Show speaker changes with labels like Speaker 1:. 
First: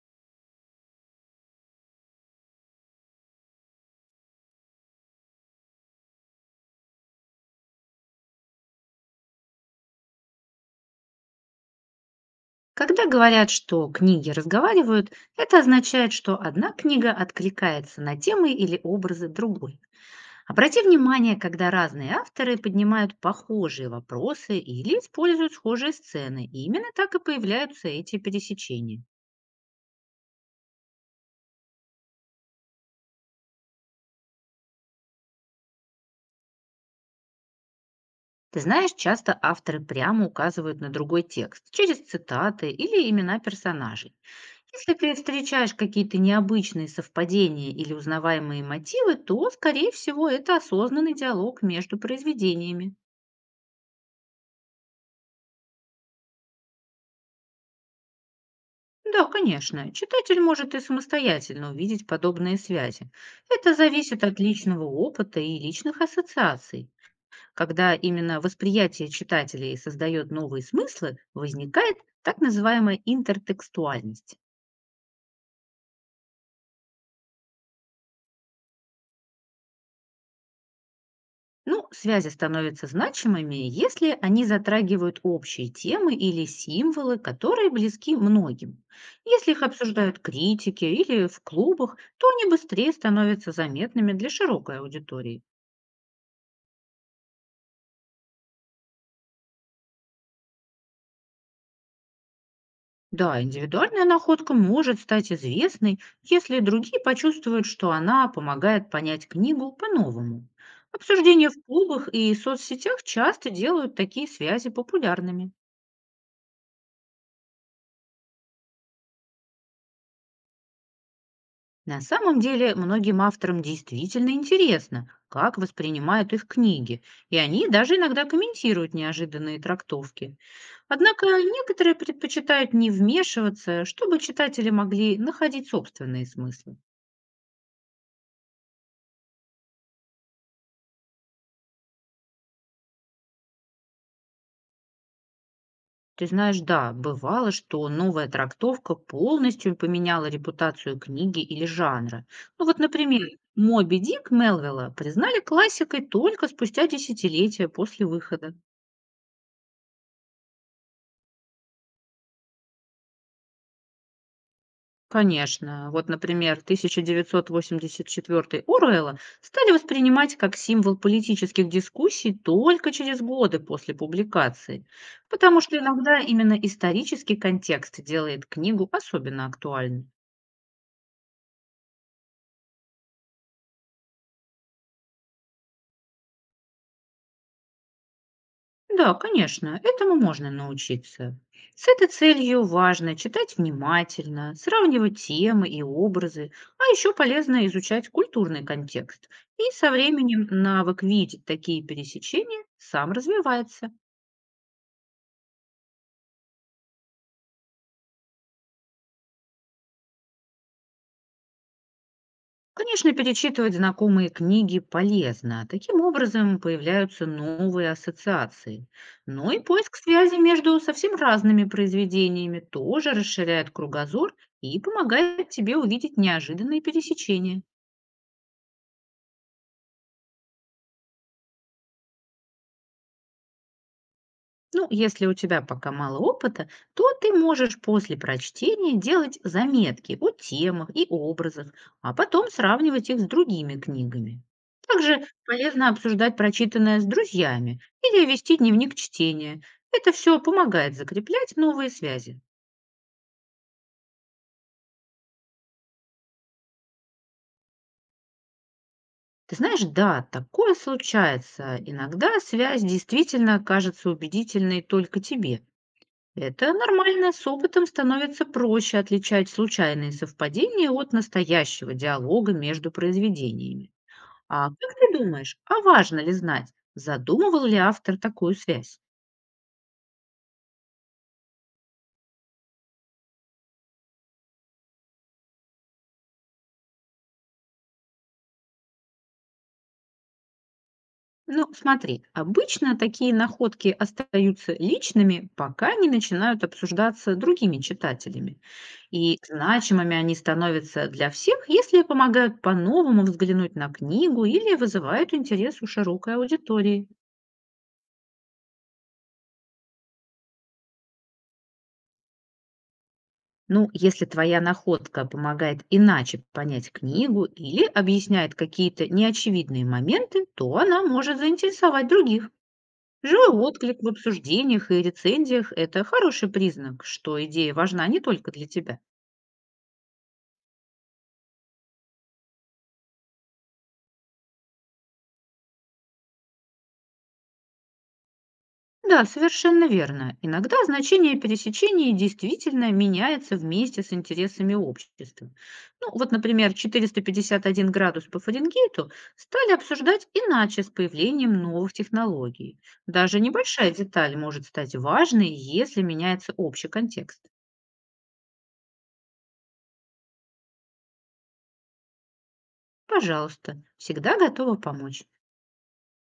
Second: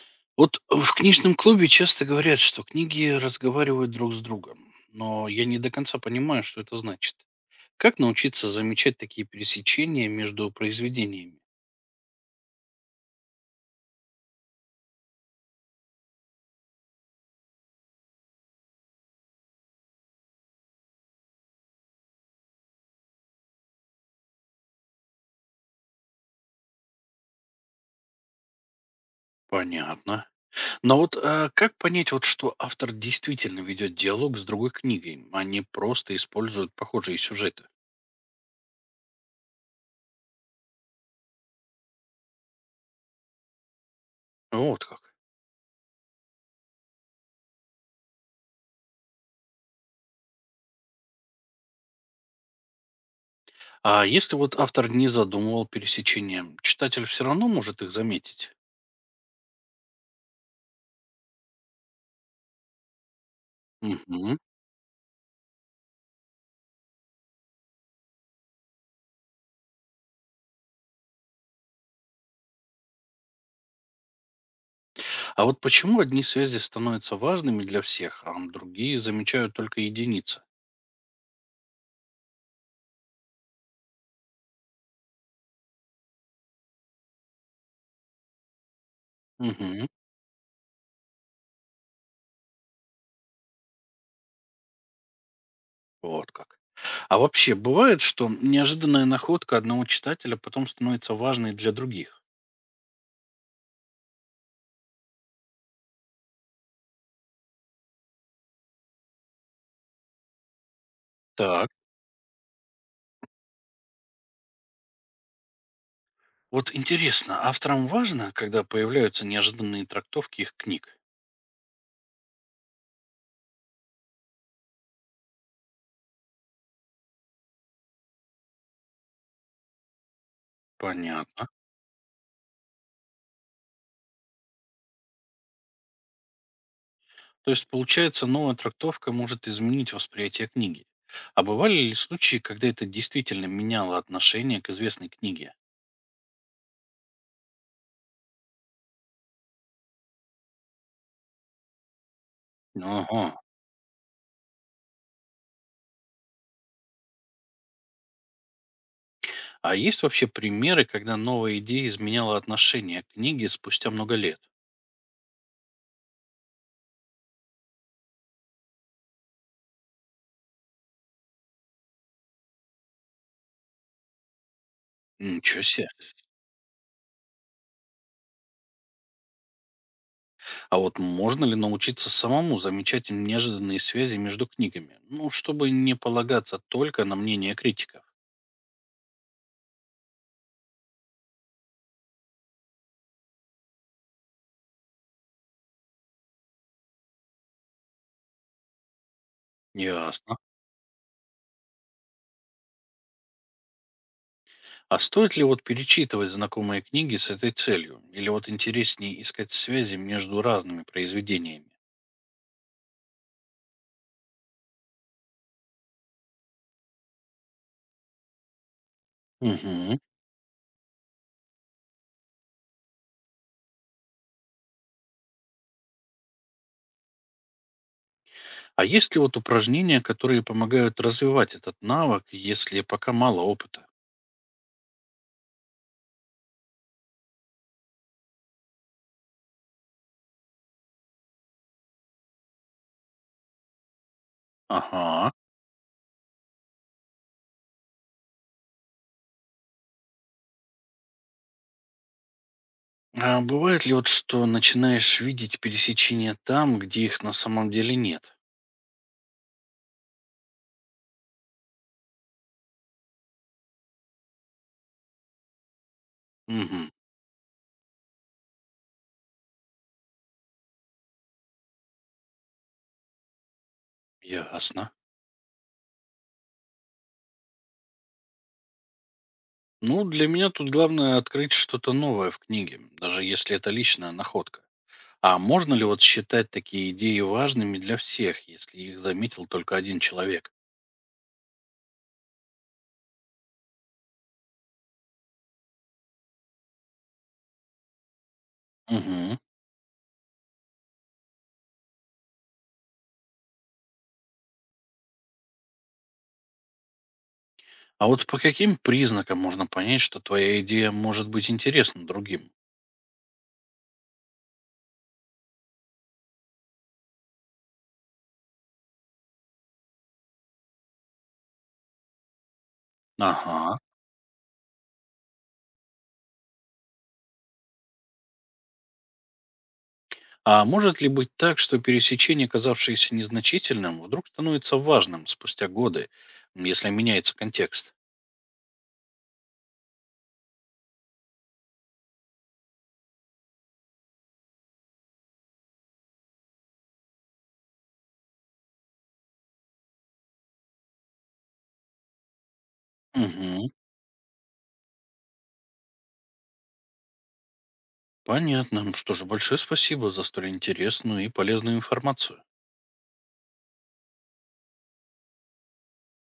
Speaker 1: Вот в книжном клубе часто говорят, что книги разговаривают друг с другом, но я не до конца понимаю, что это значит. Как научиться замечать такие пересечения между произведениями?
Speaker 2: Когда говорят, что книги разговаривают, это означает, что одна книга откликается на темы или образы другой. Обрати внимание, когда разные авторы поднимают похожие вопросы или используют схожие сцены, и именно так и появляются эти пересечения.
Speaker 1: Понятно. Но как понять, что автор действительно ведет диалог с другой книгой, а не просто использует похожие сюжеты?
Speaker 2: Ты знаешь, часто авторы прямо указывают на другой текст через цитаты или имена персонажей.
Speaker 1: Вот
Speaker 2: Если
Speaker 1: как.
Speaker 2: ты встречаешь какие-то необычные совпадения или узнаваемые мотивы, то, скорее всего, это осознанный диалог между произведениями.
Speaker 1: А если автор не задумывал пересечения, читатель все равно может их заметить?
Speaker 2: Да, конечно, читатель может и самостоятельно увидеть подобные связи. Это зависит
Speaker 1: Мгм.
Speaker 2: от личного опыта и личных ассоциаций. Когда именно восприятие читателей создает новые смыслы, возникает так называемая интертекстуальность.
Speaker 1: А вот почему одни связи становятся важными для всех, а другие замечают только единицы?
Speaker 2: Ну, связи становятся значимыми, если они затрагивают общие темы или символы, которые близки многим. Если их
Speaker 1: Угу,
Speaker 2: обсуждают критики или в клубах, то они быстрее становятся заметными для широкой аудитории.
Speaker 1: вот как. А вообще, бывает, что неожиданная находка одного читателя потом становится важной для других?
Speaker 2: Да, индивидуальная находка может стать известной, если другие почувствуют, что она помогает понять книгу по-новому. Обсуждения в
Speaker 1: Так.
Speaker 2: клубах и соцсетях часто делают такие связи популярными.
Speaker 1: Вот интересно, авторам важно, когда появляются неожиданные трактовки их книг?
Speaker 2: На самом деле, многим авторам действительно интересно, как воспринимают их книги, и они даже иногда комментируют неожиданные трактовки. Однако
Speaker 1: Понятно.
Speaker 2: некоторые предпочитают не вмешиваться, чтобы читатели могли находить собственные смыслы.
Speaker 1: То есть, получается, новая трактовка может изменить восприятие книги. А бывали ли случаи, когда это действительно меняло отношение к известной книге?
Speaker 2: Ты знаешь, да, бывало, что новая трактовка полностью поменяла репутацию книги или жанра. Ну вот,
Speaker 1: Ага.
Speaker 2: например, «Моби Дик» Мелвилла признали классикой только спустя десятилетия после выхода.
Speaker 1: А есть вообще примеры, когда новая идея изменяла отношение к книге спустя много лет?
Speaker 2: Конечно. Вот, например, 1984 Оруэлла стали воспринимать как символ политических дискуссий только через годы после публикации,
Speaker 1: Ничего
Speaker 2: потому что
Speaker 1: себе.
Speaker 2: иногда именно исторический контекст делает книгу особенно актуальной.
Speaker 1: А вот можно ли научиться самому замечать неожиданные связи между книгами? Ну, чтобы не полагаться только на мнение критиков.
Speaker 2: Да, конечно, этому можно научиться. С этой целью важно читать внимательно, сравнивать темы и образы, а еще полезно изучать культурный контекст. И со
Speaker 1: Ясно.
Speaker 2: временем навык видеть такие пересечения сам развивается.
Speaker 1: А стоит ли перечитывать знакомые книги с этой целью? Или вот интереснее искать связи между разными произведениями?
Speaker 2: Конечно, перечитывать знакомые книги полезно. Таким образом появляются новые ассоциации. Но и поиск
Speaker 1: Мгм.
Speaker 2: связи между совсем разными произведениями тоже расширяет кругозор и помогает тебе увидеть неожиданные пересечения.
Speaker 1: А есть ли упражнения, которые помогают развивать этот навык, если пока мало опыта?
Speaker 2: Ну, если у тебя пока мало опыта, то ты можешь после прочтения делать заметки о темах и образах, а потом сравнивать их с другими книгами. Также
Speaker 1: Ага.
Speaker 2: полезно обсуждать прочитанное с друзьями или вести дневник чтения. Это все помогает закреплять новые связи.
Speaker 1: А бывает ли что начинаешь видеть пересечения там, где их на самом деле нет?
Speaker 2: Ты знаешь, да, такое случается. Иногда связь действительно кажется убедительной только тебе. Это
Speaker 1: Угу,
Speaker 2: нормально, с опытом становится проще отличать случайные совпадения от настоящего диалога между произведениями. А
Speaker 1: ясно.
Speaker 2: как ты думаешь, а важно ли знать, задумывал ли автор такую связь?
Speaker 1: Ну, для меня тут главное открыть что-то новое в книге, даже если это личная находка. А можно ли считать такие идеи важными для всех, если их заметил только один человек?
Speaker 2: Ну, смотри, обычно такие находки остаются личными, пока не начинают обсуждаться другими читателями.
Speaker 1: Угу.
Speaker 2: И значимыми они становятся для всех, если помогают по-новому взглянуть на книгу или вызывают интерес у широкой аудитории.
Speaker 1: А вот по каким признакам можно понять, что твоя идея может быть интересна другим?
Speaker 2: Ну, если твоя находка помогает иначе понять книгу или объясняет какие-то неочевидные моменты, то она может заинтересовать других. Живой
Speaker 1: Ага.
Speaker 2: отклик в обсуждениях и рецензиях — это хороший признак, что идея важна не только для тебя.
Speaker 1: А может ли быть так, что пересечение, казавшееся незначительным, вдруг становится важным спустя годы, если меняется контекст?
Speaker 2: Да, совершенно верно. Иногда значение пересечений действительно меняется вместе с интересами общества. Ну, вот, например, 451 градус по Фаренгейту стали обсуждать иначе с появлением новых технологий. Даже
Speaker 1: Угу,
Speaker 2: небольшая деталь может стать важной, если меняется общий контекст.
Speaker 1: понятно. Что же, большое спасибо за столь интересную и полезную информацию.
Speaker 2: Пожалуйста, всегда готова помочь.